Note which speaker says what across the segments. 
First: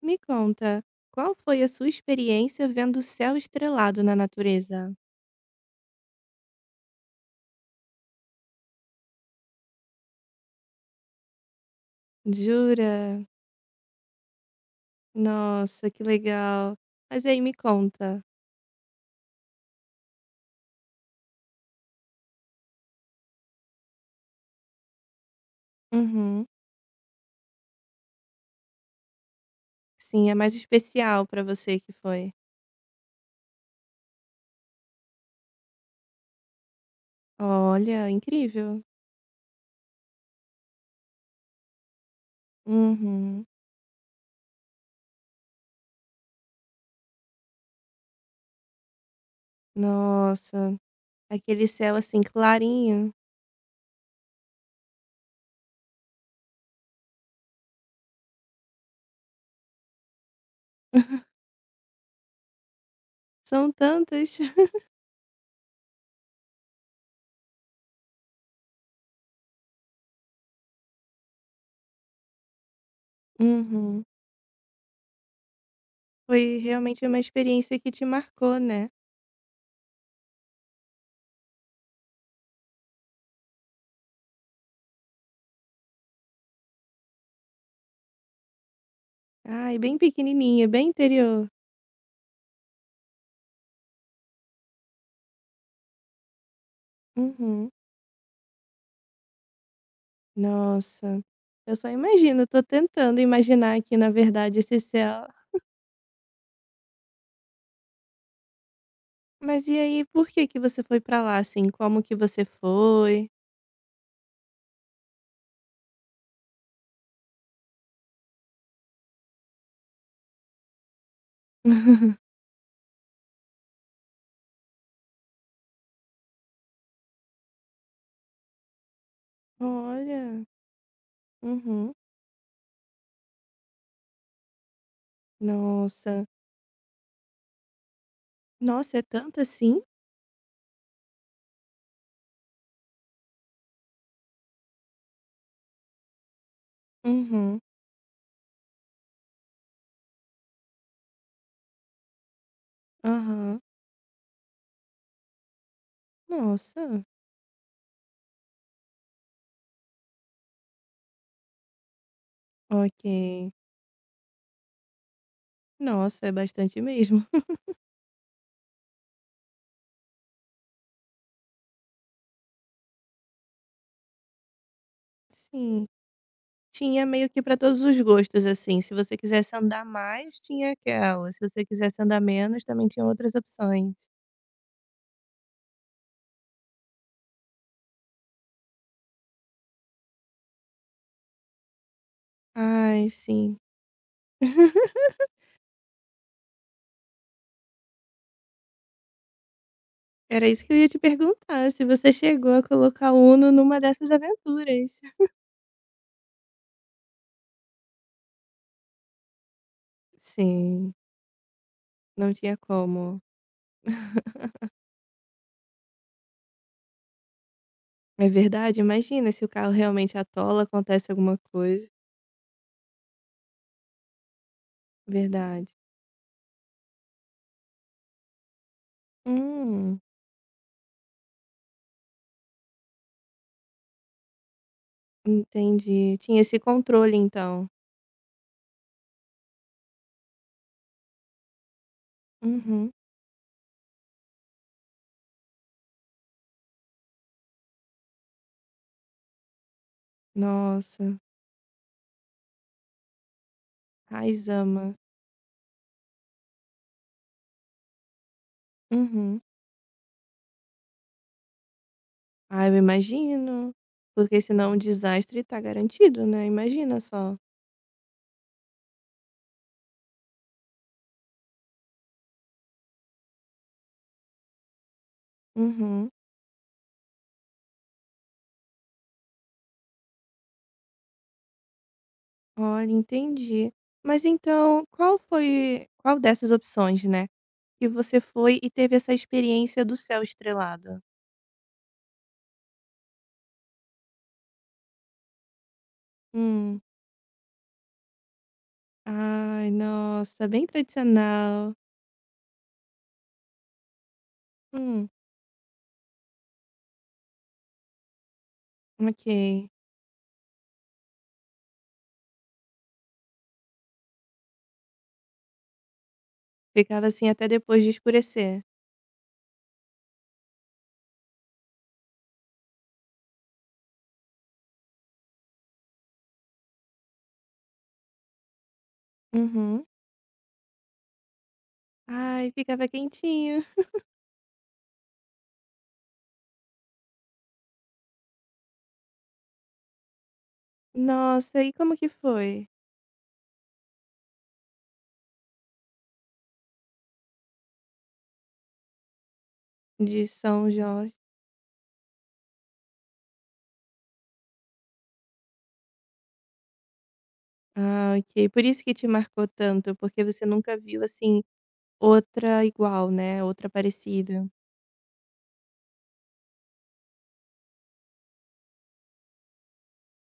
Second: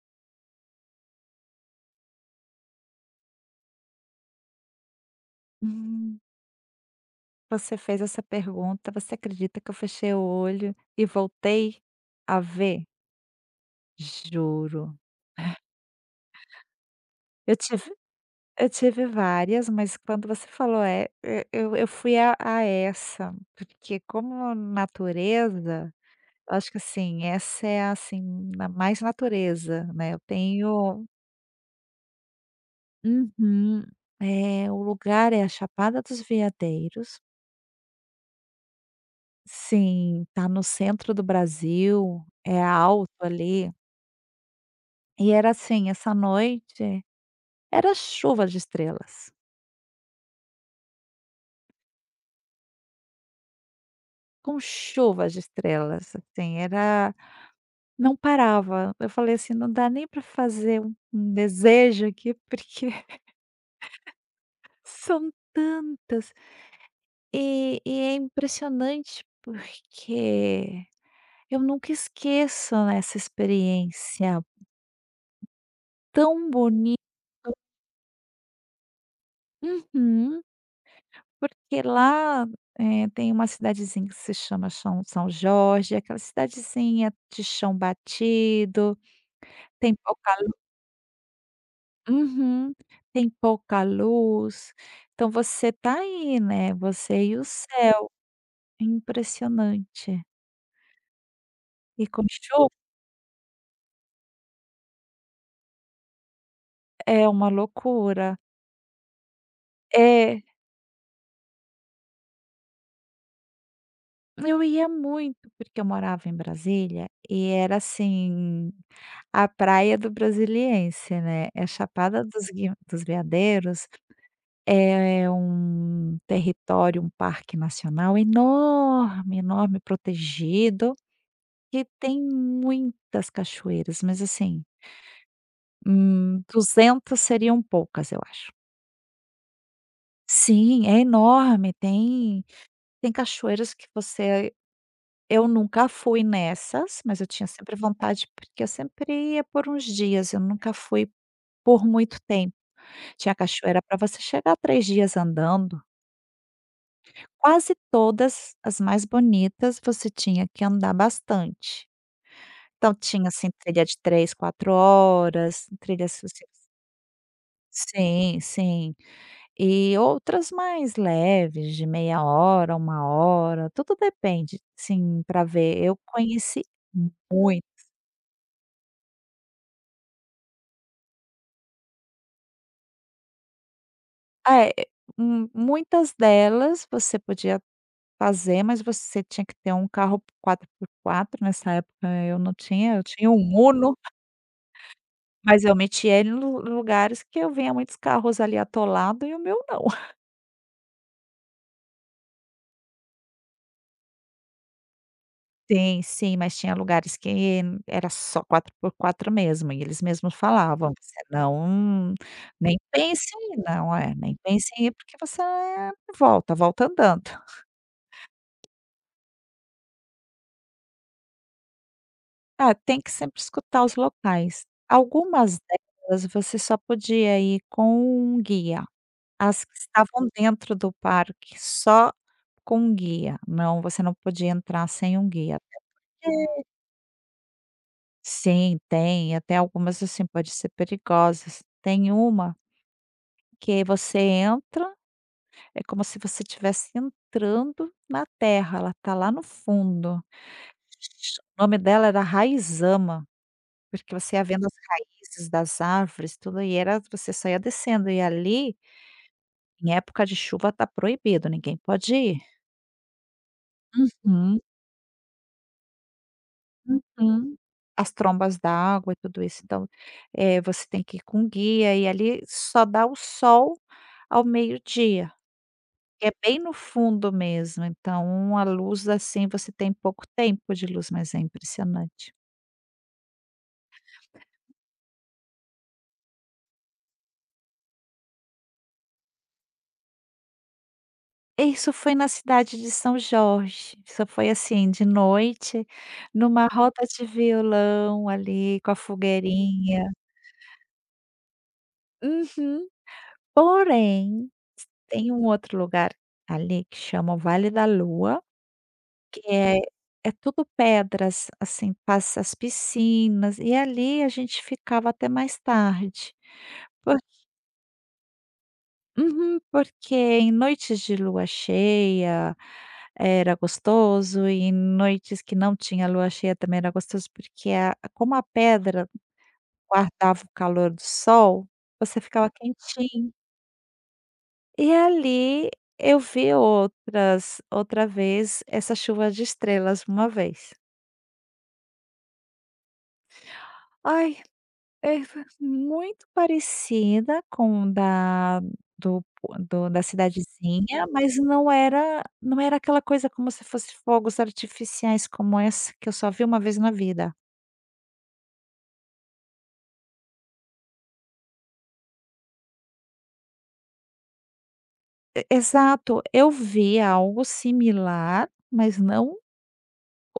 Speaker 1: Me conta, qual foi a sua experiência vendo o céu estrelado na natureza?
Speaker 2: Hum, Você fez essa pergunta, você acredita que eu fechei o olho e voltei a ver?
Speaker 1: Jura?
Speaker 2: Juro.
Speaker 1: Nossa, que legal. Mas aí me
Speaker 2: Eu tive
Speaker 1: conta.
Speaker 2: eu tive várias, mas quando você falou e eu fui a essa, porque como natureza,
Speaker 1: Uhum.
Speaker 2: eu acho que assim, essa é a, assim, na mais natureza, né, eu
Speaker 1: Sim, é mais
Speaker 2: tenho.
Speaker 1: especial pra você que foi.
Speaker 2: Uhum. O lugar é a Chapada dos Veadeiros.
Speaker 1: Olha, incrível.
Speaker 2: Sim, tá no centro do Brasil, é alto
Speaker 1: Uhum.
Speaker 2: ali. E era assim, essa noite era chuva de estrelas,
Speaker 1: Nossa, aquele céu assim clarinho.
Speaker 2: com chuva de estrelas, assim, era não parava. Eu falei assim: "Não dá nem para fazer um desejo aqui, porque
Speaker 1: São tantas.
Speaker 2: são tantas". E é impressionante, porque eu nunca esqueço, né, essa
Speaker 1: Uhum.
Speaker 2: experiência tão
Speaker 1: Foi
Speaker 2: bonita.
Speaker 1: realmente uma experiência que te marcou, né?
Speaker 2: Porque lá, tem uma cidadezinha que se chama São Jorge, aquela cidadezinha de chão batido,
Speaker 1: Ai,
Speaker 2: tem
Speaker 1: bem
Speaker 2: pouca lu
Speaker 1: pequenininha, bem interior.
Speaker 2: uhum, tem pouca luz, então você tá aí, né, você e o
Speaker 1: Uhum.
Speaker 2: céu, é impressionante.
Speaker 1: Nossa, eu só
Speaker 2: E com
Speaker 1: imagino, tô
Speaker 2: chuva
Speaker 1: tentando imaginar aqui na verdade esse céu.
Speaker 2: é uma loucura.
Speaker 1: Mas e aí, por
Speaker 2: É,
Speaker 1: que que você foi pra lá, assim, como que você foi?
Speaker 2: eu ia muito, porque eu morava em Brasília e era assim, a praia do brasiliense, né, é a Chapada dos Gui dos Veadeiros. É um território, um parque nacional enorme, enorme,
Speaker 1: Olha,
Speaker 2: protegido, que
Speaker 1: uhum,
Speaker 2: tem muitas cachoeiras, mas assim,
Speaker 1: nossa.
Speaker 2: 200 seriam poucas, eu acho.
Speaker 1: Nossa, é tanto assim?
Speaker 2: Sim, é enorme, tem. Tem cachoeiras que você Eu nunca fui nessas, mas eu tinha
Speaker 1: Uhum,
Speaker 2: sempre vontade, porque eu sempre ia por uns dias, eu nunca fui por muito tempo. Tinha
Speaker 1: aham.
Speaker 2: cachoeira para você chegar 3 dias andando.
Speaker 1: Nossa,
Speaker 2: Quase todas as mais bonitas você tinha que andar bastante. Então tinha, assim,
Speaker 1: ok.
Speaker 2: trilha de 3 4 horas, trilhas
Speaker 1: Nossa,
Speaker 2: que
Speaker 1: é
Speaker 2: você
Speaker 1: bastante mesmo.
Speaker 2: sim, sim. E outras mais leves de meia hora, uma hora, tudo depende, sim, para ver.
Speaker 1: Sim,
Speaker 2: Eu conheci
Speaker 1: tinha meio que pra
Speaker 2: muito,
Speaker 1: todos os gostos, assim, se você quisesse andar mais, tinha aquela, se você quisesse andar menos, também tinha outras opções.
Speaker 2: é, mu muitas delas você podia fazer, mas você tinha que ter um carro quatro por quatro. Nessa época eu não tinha, eu
Speaker 1: Ai,
Speaker 2: tinha um
Speaker 1: sim.
Speaker 2: Uno. Mas eu meti ele em lu lugares que eu via muitos carros ali atolado e o meu não.
Speaker 1: Era isso que eu ia te perguntar, se você chegou a colocar Uno numa dessas aventuras.
Speaker 2: Tem, sim, mas tinha lugares que era só quatro por quatro mesmo e eles mesmos falavam:
Speaker 1: Sim,
Speaker 2: "Você não,
Speaker 1: não tinha
Speaker 2: nem
Speaker 1: como.
Speaker 2: pense em ir, não é, nem pense em ir porque você volta, volta andando".
Speaker 1: É verdade, imagina se o carro realmente atola, acontece alguma coisa.
Speaker 2: Ah, tem que sempre escutar os locais. Algumas
Speaker 1: Verdade.
Speaker 2: delas você só podia ir com um guia, as que
Speaker 1: Hum,
Speaker 2: estavam dentro do parque só com um guia, não, você não podia entrar sem um guia.
Speaker 1: entendi. Tinha esse controle então.
Speaker 2: Sim, tem. Até algumas, assim, pode ser perigosas. Tem uma
Speaker 1: Uhum.
Speaker 2: que você entra, é como se você estivesse entrando na terra, ela tá lá no fundo.
Speaker 1: Nossa,
Speaker 2: O nome dela era Raizama, porque você ia vendo as
Speaker 1: Raizama.
Speaker 2: raízes das árvores, tudo, e era você só ia descendo. E ali,
Speaker 1: Uhum.
Speaker 2: em época de chuva, tá proibido, ninguém pode ir.
Speaker 1: Ah, eu imagino, porque
Speaker 2: Uhum.
Speaker 1: senão o desastre tá garantido, né, imagina só.
Speaker 2: Uhum. As trombas d'água e tudo isso, então, você tem que ir com guia e ali só dá o sol ao meio-dia,
Speaker 1: Uhum.
Speaker 2: que é bem no fundo mesmo, então a luz, assim, você tem pouco tempo de luz, mas é impressionante.
Speaker 1: Olha, entendi. Mas então, qual foi qual dessas opções, né, que você foi e teve essa experiência do céu estrelado?
Speaker 2: Isso foi na cidade de São Jorge, isso foi, assim, de noite, numa
Speaker 1: Hum.
Speaker 2: roda de violão ali com a
Speaker 1: Ai,
Speaker 2: fogueirinha.
Speaker 1: nossa, bem tradicional.
Speaker 2: Uhum. Porém,
Speaker 1: Hum,
Speaker 2: tem um outro lugar ali que chama o Vale da Lua. Que
Speaker 1: ok.
Speaker 2: é tudo pedras, assim, passa as piscinas, e ali a gente ficava até mais tarde.
Speaker 1: Ficava
Speaker 2: Por
Speaker 1: assim até depois de escurecer?
Speaker 2: Uhum, porque em noites de lua cheia era gostoso, e em noites que não tinha lua cheia também era gostoso, porque a como a pedra
Speaker 1: Uhum.
Speaker 2: guardava o calor do sol, você ficava
Speaker 1: Ai, ficava
Speaker 2: quentinho.
Speaker 1: quentinho.
Speaker 2: E ali eu vi outra vez essa chuva de estrelas uma vez.
Speaker 1: Nossa, e como que foi?
Speaker 2: Ai, é muito parecida com da do do da
Speaker 1: De São
Speaker 2: cidadezinha,
Speaker 1: Jorge.
Speaker 2: mas não era aquela coisa como se fosse fogos artificiais, como essa que eu só vi uma vez na vida.
Speaker 1: Ah, ok. Por isso que te marcou tanto, porque você nunca viu, assim, outra igual, né, outra parecida.
Speaker 2: E exato, eu vi algo similar, mas não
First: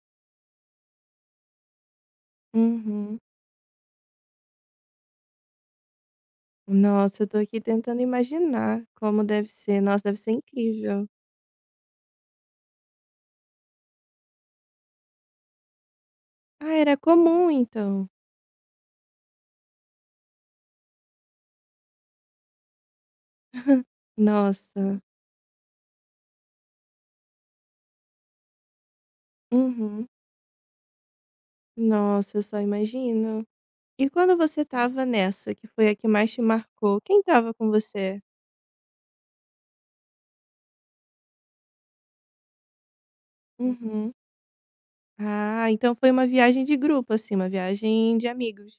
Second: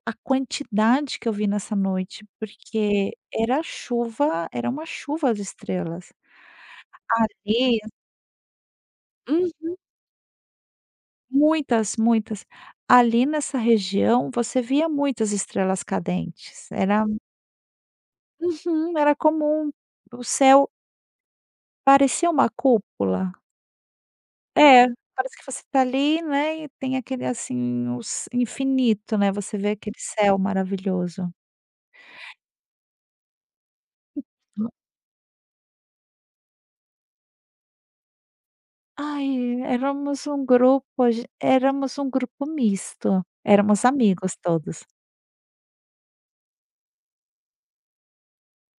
Speaker 2: a quantidade que eu vi nessa noite, porque
Speaker 1: Uhum.
Speaker 2: era chuva, era uma chuva de estrelas.
Speaker 1: Nossa, eu tô aqui
Speaker 2: Ali
Speaker 1: tentando imaginar como deve ser. Nossa, deve ser incrível.
Speaker 2: Muitas, muitas. Ali nessa região você via muitas estrelas cadentes.
Speaker 1: Ah, era
Speaker 2: Era
Speaker 1: comum então?
Speaker 2: Uhum, era comum, o céu parecia uma cúpula. É,
Speaker 1: Nossa.
Speaker 2: parece que você está ali, né, e tem aquele, assim, os infinito, né, você vê aquele
Speaker 1: Uhum.
Speaker 2: céu maravilhoso.
Speaker 1: Nossa, eu só imagino. E quando você tava nessa, que foi a que mais te marcou, quem tava com você?
Speaker 2: Ai, éramos um grupo misto, éramos
Speaker 1: Uhum.
Speaker 2: amigos todos.
Speaker 1: Ah, então foi uma viagem de grupo, assim, uma viagem de amigos.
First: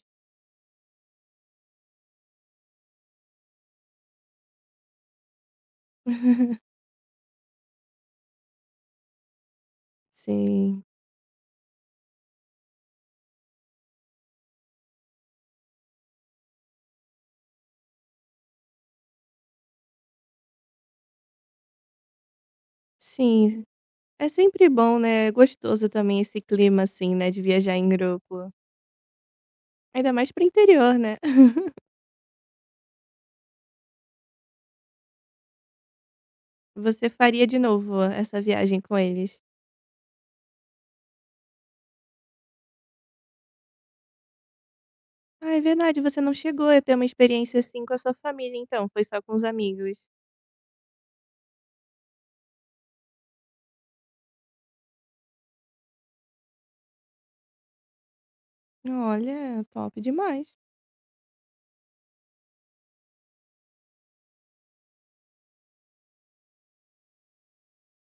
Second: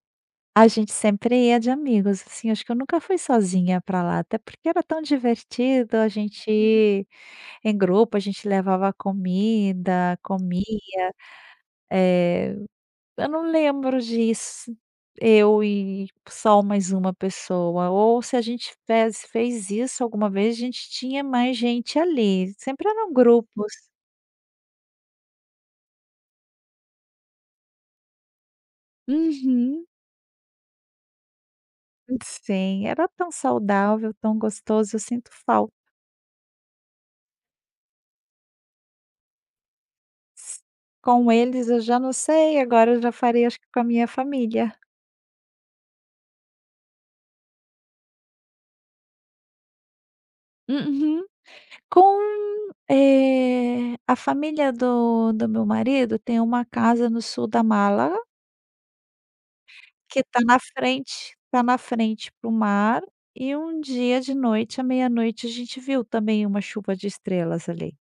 Speaker 2: A gente sempre ia de amigos, assim, acho que eu nunca fui sozinha pra lá, até porque era tão divertido, a gente ir em grupo, a gente levava comida,
Speaker 1: Sim.
Speaker 2: comia. Eu não lembro de eu e só mais uma pessoa, ou se a gente fez isso alguma vez, a gente tinha mais gente ali, sempre eram
Speaker 1: Sim.
Speaker 2: grupos.
Speaker 1: É sempre bom, né? É gostoso também esse clima, assim, né? De viajar em grupo.
Speaker 2: Uhum.
Speaker 1: Ainda mais pro interior, né?
Speaker 2: Sim, era tão saudável, tão gostoso, eu sinto falta.
Speaker 1: Você faria de novo essa viagem com eles?
Speaker 2: Com eles eu já não sei, agora eu já faria acho que com a minha família.
Speaker 1: "Ah, é verdade, você não chegou a ter uma experiência assim com a sua família então, foi só com os amigos".
Speaker 2: Uhum. Com, a família do meu marido tem uma casa no sul da Málaga,
Speaker 1: Olha, top
Speaker 2: que
Speaker 1: demais.
Speaker 2: tá na frente pro mar, e um dia de noite, à meia-noite, a gente viu também uma chuva de estrelas ali.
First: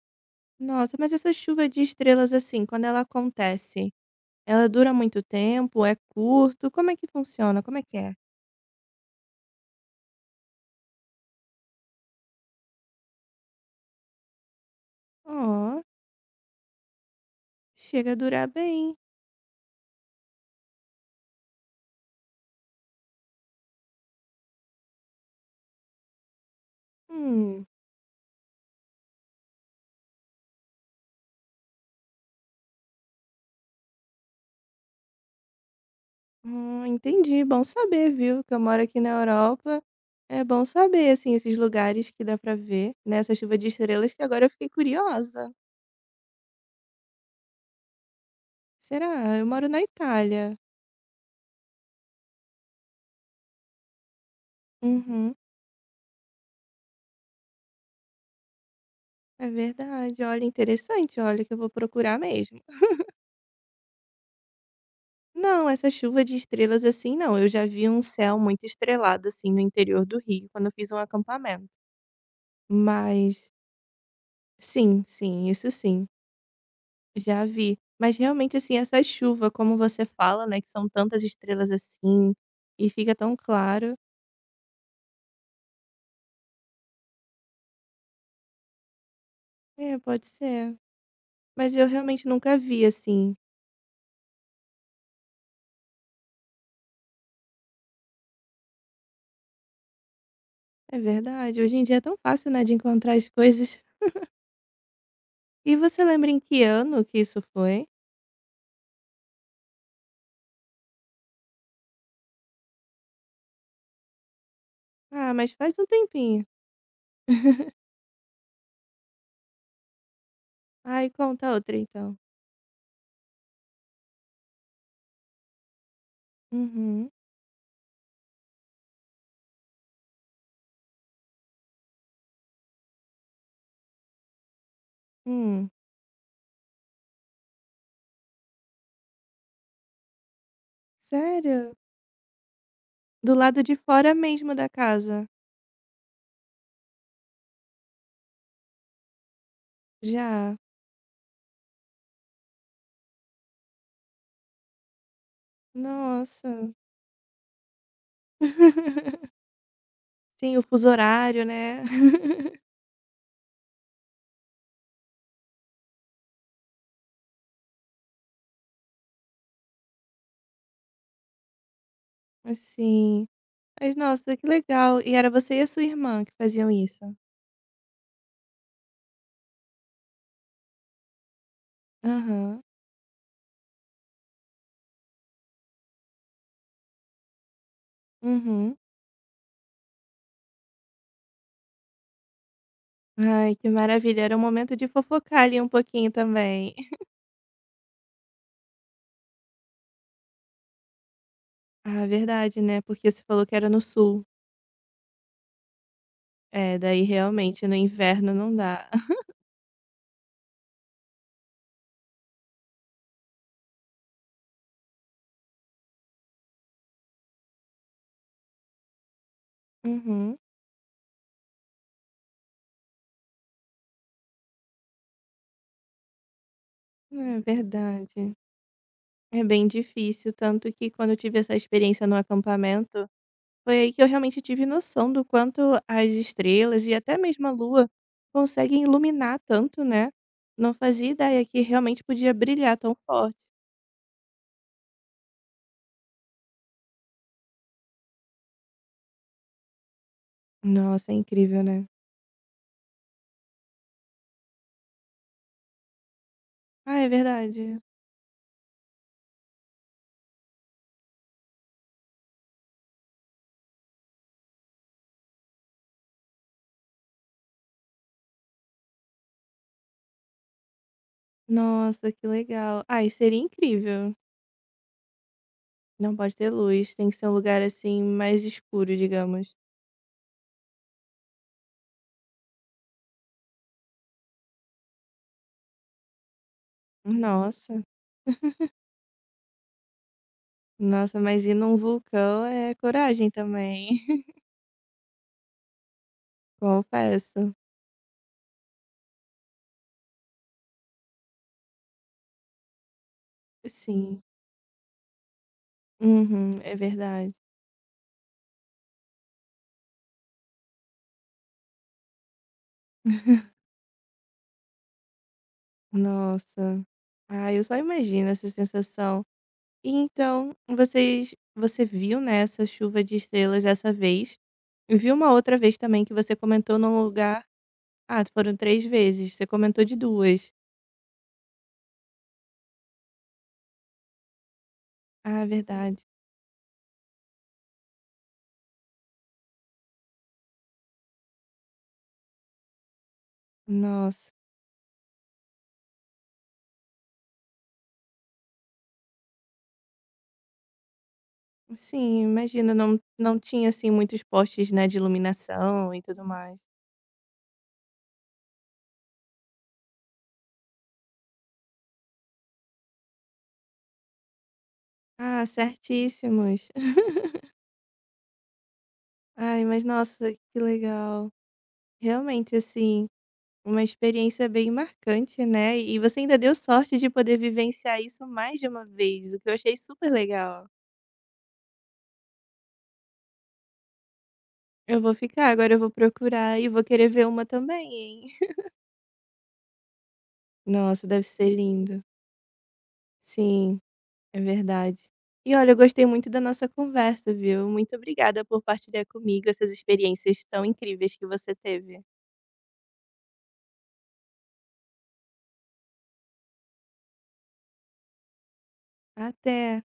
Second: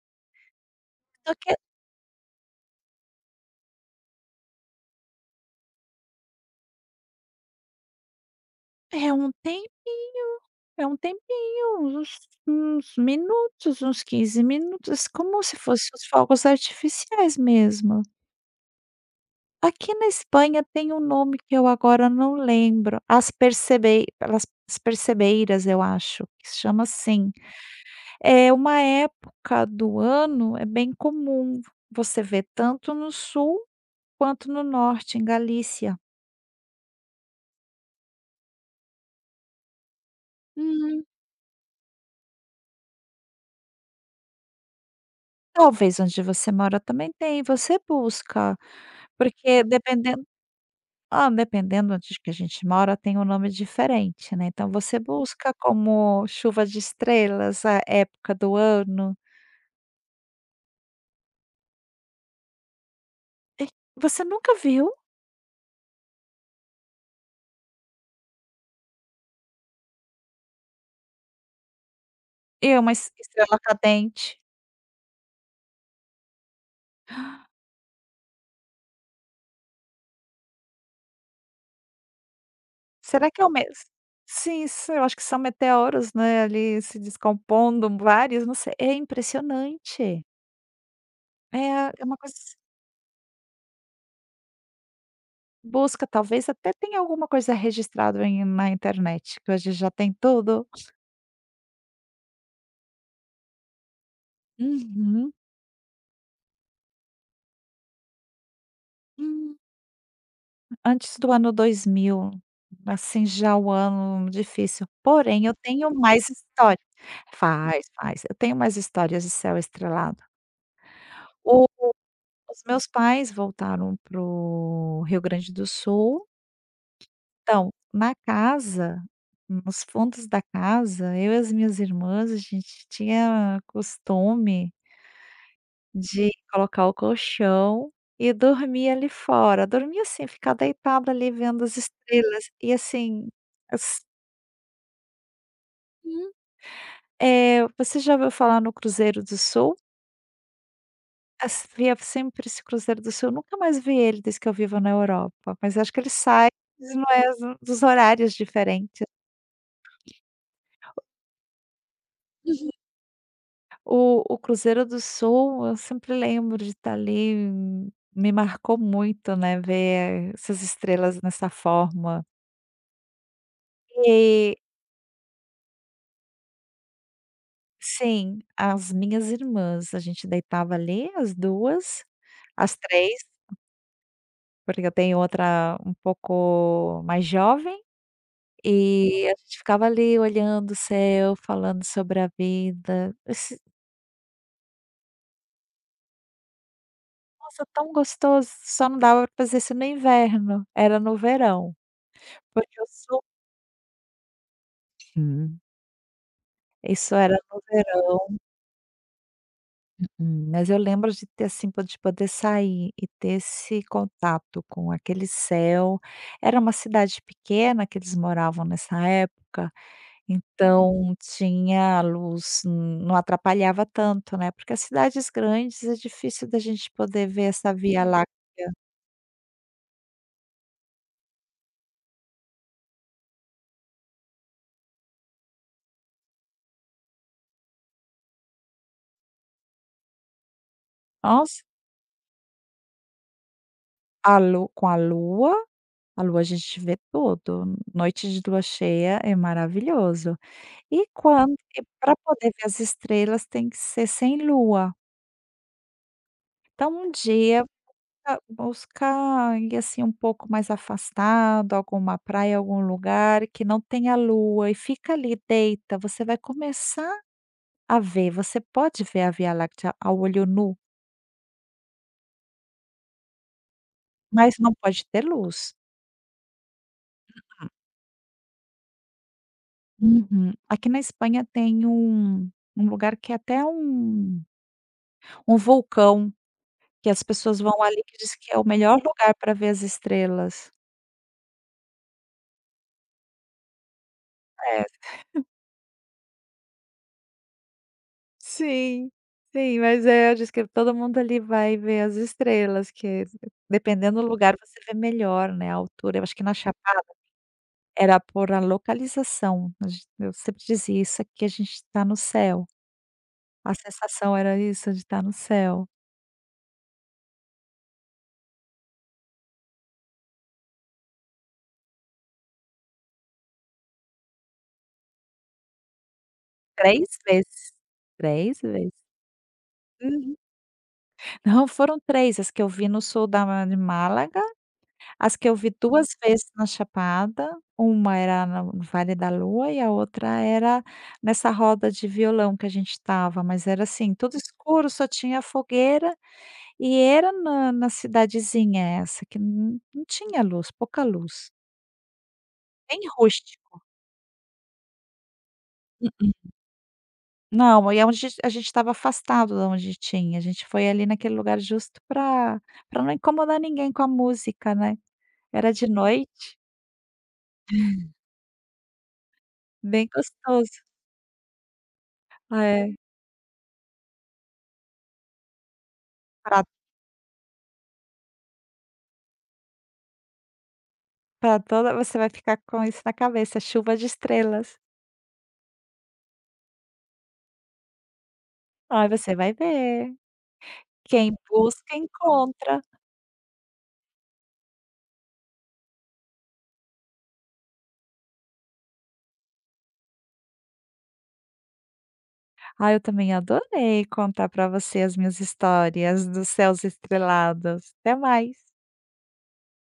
Speaker 1: Nossa, mas essa
Speaker 2: Só que
Speaker 1: chuva de estrelas, assim, quando ela acontece, ela dura muito tempo, é curto, como é que funciona? Como é que é?
Speaker 2: é um tempinho, é um tempinho, uns minutos, uns 15 minutos, como se
Speaker 1: Ó,
Speaker 2: fossem os fogos artificiais mesmo.
Speaker 1: chega a durar bem.
Speaker 2: Aqui na Espanha tem um nome que eu agora não lembro, as percebeiras, eu acho que se chama assim.
Speaker 1: Hum,
Speaker 2: É uma época do ano, é bem comum você ver tanto no sul quanto no norte, em Galícia.
Speaker 1: entendi, bom saber, viu, que eu moro aqui na Europa, é bom
Speaker 2: Hum.
Speaker 1: saber, assim, esses lugares que dá pra ver, né, essa chuva de estrelas que agora eu fiquei curiosa.
Speaker 2: Talvez onde você mora também tem, você busca,
Speaker 1: Será? Ah, eu
Speaker 2: porque
Speaker 1: moro na
Speaker 2: dependendo
Speaker 1: Itália.
Speaker 2: ah, dependendo onde que a gente mora tem um nome diferente, né, então você
Speaker 1: Uhum,
Speaker 2: busca como chuva de estrelas, a época do ano.
Speaker 1: é verdade. Olha, interessante. Olha, que eu vou procurar mesmo.
Speaker 2: É, você nunca viu?
Speaker 1: Não, essa chuva de estrelas assim não. Eu já vi um céu muito estrelado assim no interior do Rio quando eu fiz um acampamento.
Speaker 2: Eu, mas
Speaker 1: Mas
Speaker 2: estrela cadente.
Speaker 1: sim, sim, isso sim, já vi. Mas realmente assim, essa chuva, como você fala, né, que são tantas estrelas assim e fica
Speaker 2: Será
Speaker 1: tão
Speaker 2: que é o mesmo?
Speaker 1: claro.
Speaker 2: Sim, s eu acho que são meteoros, né, ali se descompondo, vários, não sei. É
Speaker 1: É,
Speaker 2: impressionante.
Speaker 1: pode ser.
Speaker 2: É
Speaker 1: Mas eu
Speaker 2: é uma
Speaker 1: realmente
Speaker 2: coisa que se
Speaker 1: nunca vi assim.
Speaker 2: busca, talvez até tenha alguma coisa registrado na internet, que hoje já tem tudo.
Speaker 1: É verdade. Hoje em dia é tão fácil, né, de encontrar as coisas.
Speaker 2: Uhum.
Speaker 1: E você lembra em que ano que isso foi?
Speaker 2: Hum, antes do ano 2000, assim, já o ano difícil.
Speaker 1: Ah,
Speaker 2: Porém,
Speaker 1: mas
Speaker 2: eu
Speaker 1: faz um
Speaker 2: tenho mais
Speaker 1: tempinho.
Speaker 2: histórias. Faz, faz. Eu tenho mais histórias de céu estrelado.
Speaker 1: Ai, conta outra então.
Speaker 2: Os meus pais voltaram para o Rio Grande do Sul.
Speaker 1: Uhum.
Speaker 2: Então, na casa, nos fundos da casa, eu e as minhas irmãs, a gente tinha costume
Speaker 1: Hum.
Speaker 2: de colocar o colchão e dormir ali fora. Dormir assim, ficar deitada ali vendo
Speaker 1: Sério?
Speaker 2: as estrelas. E assim,
Speaker 1: Do lado de
Speaker 2: assim,
Speaker 1: fora mesmo da casa?
Speaker 2: você já ouviu falar no Cruzeiro do Sul?
Speaker 1: Já.
Speaker 2: Assistia sempre esse Cruzeiro do Sul, eu nunca mais vi ele desde que eu vivo na Europa, mas acho que ele sai
Speaker 1: Nossa.
Speaker 2: não é dos horários diferentes.
Speaker 1: Sim, o fuso horário, né.
Speaker 2: Uhum. O Cruzeiro do Sul, eu sempre lembro de estar ali, me marcou muito, né, ver essas estrelas nessa forma.
Speaker 1: Assim. Mas nossa, que
Speaker 2: E
Speaker 1: legal. E era você e a sua irmã que faziam isso?
Speaker 2: sim, as minhas irmãs, a gente deitava ali as duas,
Speaker 1: Aham.
Speaker 2: as três, porque eu tenho outra um pouco mais jovem.
Speaker 1: Uhum.
Speaker 2: E a gente ficava ali olhando o céu, falando sobre a vida.
Speaker 1: Ai,
Speaker 2: Esse
Speaker 1: que maravilha. Era um momento de fofocar ali um pouquinho também.
Speaker 2: Nossa, tão gostoso, só não dava para fazer isso no inverno, era no verão,
Speaker 1: Ah, verdade,
Speaker 2: porque
Speaker 1: né,
Speaker 2: eu
Speaker 1: porque
Speaker 2: sou.
Speaker 1: você falou que era no sul.
Speaker 2: Hum.
Speaker 1: É, daí
Speaker 2: Isso era no
Speaker 1: realmente no inverno
Speaker 2: verão.
Speaker 1: não dá.
Speaker 2: Mas eu lembro de ter, assim, po de poder sair e ter esse contato com aquele céu. Era uma cidade pequena que eles moravam nessa época.
Speaker 1: Uhum.
Speaker 2: Então tinha luz, não atrapalhava tanto, né, porque as cidades grandes é difícil da gente poder
Speaker 1: É
Speaker 2: ver essa Via Láctea.
Speaker 1: verdade. É bem difícil, tanto que quando eu tive essa experiência no acampamento, foi aí que eu realmente tive noção do quanto as estrelas e até mesmo a lua conseguem iluminar tanto, né? Não fazia ideia que
Speaker 2: Nossa,
Speaker 1: realmente podia brilhar tão forte.
Speaker 2: a lu com a lua, a gente vê tudo, noite de lua cheia é maravilhoso. E
Speaker 1: Nossa, é
Speaker 2: quando
Speaker 1: incrível, né?
Speaker 2: Para poder ver as estrelas tem que ser sem lua. Então
Speaker 1: Ah, é
Speaker 2: um dia
Speaker 1: verdade.
Speaker 2: buscar ir, assim, um pouco mais afastado, alguma praia, algum lugar que não tenha lua e fica ali, deita, você vai você pode ver a Via Láctea ao olho nu,
Speaker 1: Nossa, que legal. Ai, seria incrível.
Speaker 2: mas não pode ter luz.
Speaker 1: Não pode ter luz, tem que ser um lugar assim mais escuro, digamos.
Speaker 2: Uhum. Aqui na Espanha tem um lugar que é até um vulcão, que as pessoas
Speaker 1: Nossa.
Speaker 2: vão ali, que diz que é o melhor lugar para ver as estrelas.
Speaker 1: Nossa, mas ir num vulcão é coragem também,
Speaker 2: É,
Speaker 1: confesso.
Speaker 2: sim, sim, mas é, diz que todo mundo ali vai ver as estrelas, que
Speaker 1: Sim.
Speaker 2: dependendo do lugar você vê melhor, né, a altura. Eu acho que
Speaker 1: Uhum,
Speaker 2: na
Speaker 1: é
Speaker 2: Chapada
Speaker 1: verdade.
Speaker 2: era por a localização, a gen eu sempre dizia: "Isso aqui a gente está no céu". A sensação era isso, de estar no céu.
Speaker 1: Nossa. Ah, eu só imagino essa sensação. E então, vocês você viu, né, essa chuva de estrelas dessa vez. E viu uma outra vez também que você comentou num
Speaker 2: Três
Speaker 1: lugar
Speaker 2: vezes.
Speaker 1: ah, foram
Speaker 2: Três
Speaker 1: 3
Speaker 2: vezes.
Speaker 1: vezes, você comentou de
Speaker 2: Uhum.
Speaker 1: 2.
Speaker 2: Não, foram 3 as que eu vi no sul da de Málaga, as
Speaker 1: Ah,
Speaker 2: que eu vi
Speaker 1: verdade.
Speaker 2: 2 vezes na Chapada, uma era no Vale da Lua e a outra era nessa roda de violão que a gente estava, mas era assim,
Speaker 1: Nossa.
Speaker 2: tudo escuro, só tinha fogueira e era na cidadezinha essa que não tinha luz, pouca luz,
Speaker 1: Sim, imagino, não
Speaker 2: bem
Speaker 1: não tinha,
Speaker 2: rústico.
Speaker 1: assim, muitos postes, né, de iluminação e tudo mais.
Speaker 2: Não, e é onde a gente estava afastado da onde tinha, a gente foi ali naquele lugar justo para não incomodar ninguém com a música, né.
Speaker 1: Ah,
Speaker 2: Era de noite,
Speaker 1: certíssimos. Ai, mas
Speaker 2: bem
Speaker 1: nossa, que
Speaker 2: gostoso.
Speaker 1: legal. Realmente,
Speaker 2: É,
Speaker 1: assim, uma experiência bem marcante, né? E você ainda deu
Speaker 2: pra
Speaker 1: sorte de poder vivenciar isso mais de uma vez, o que eu achei super legal.
Speaker 2: pra toda você vai ficar com isso na cabeça, chuva de estrelas.
Speaker 1: Eu vou ficar, agora eu vou procurar e vou querer ver uma também, hein?
Speaker 2: Aí você vai ver,
Speaker 1: Nossa, deve
Speaker 2: quem
Speaker 1: ser
Speaker 2: busca
Speaker 1: lindo.
Speaker 2: encontra.
Speaker 1: Sim, é verdade. E olha, eu gostei muito da nossa conversa, viu? Muito obrigada por partilhar comigo essas experiências tão incríveis que você teve.
Speaker 2: Ah, eu também adorei contar para você as minhas histórias dos céus estrelados. Até mais.
Speaker 1: Até!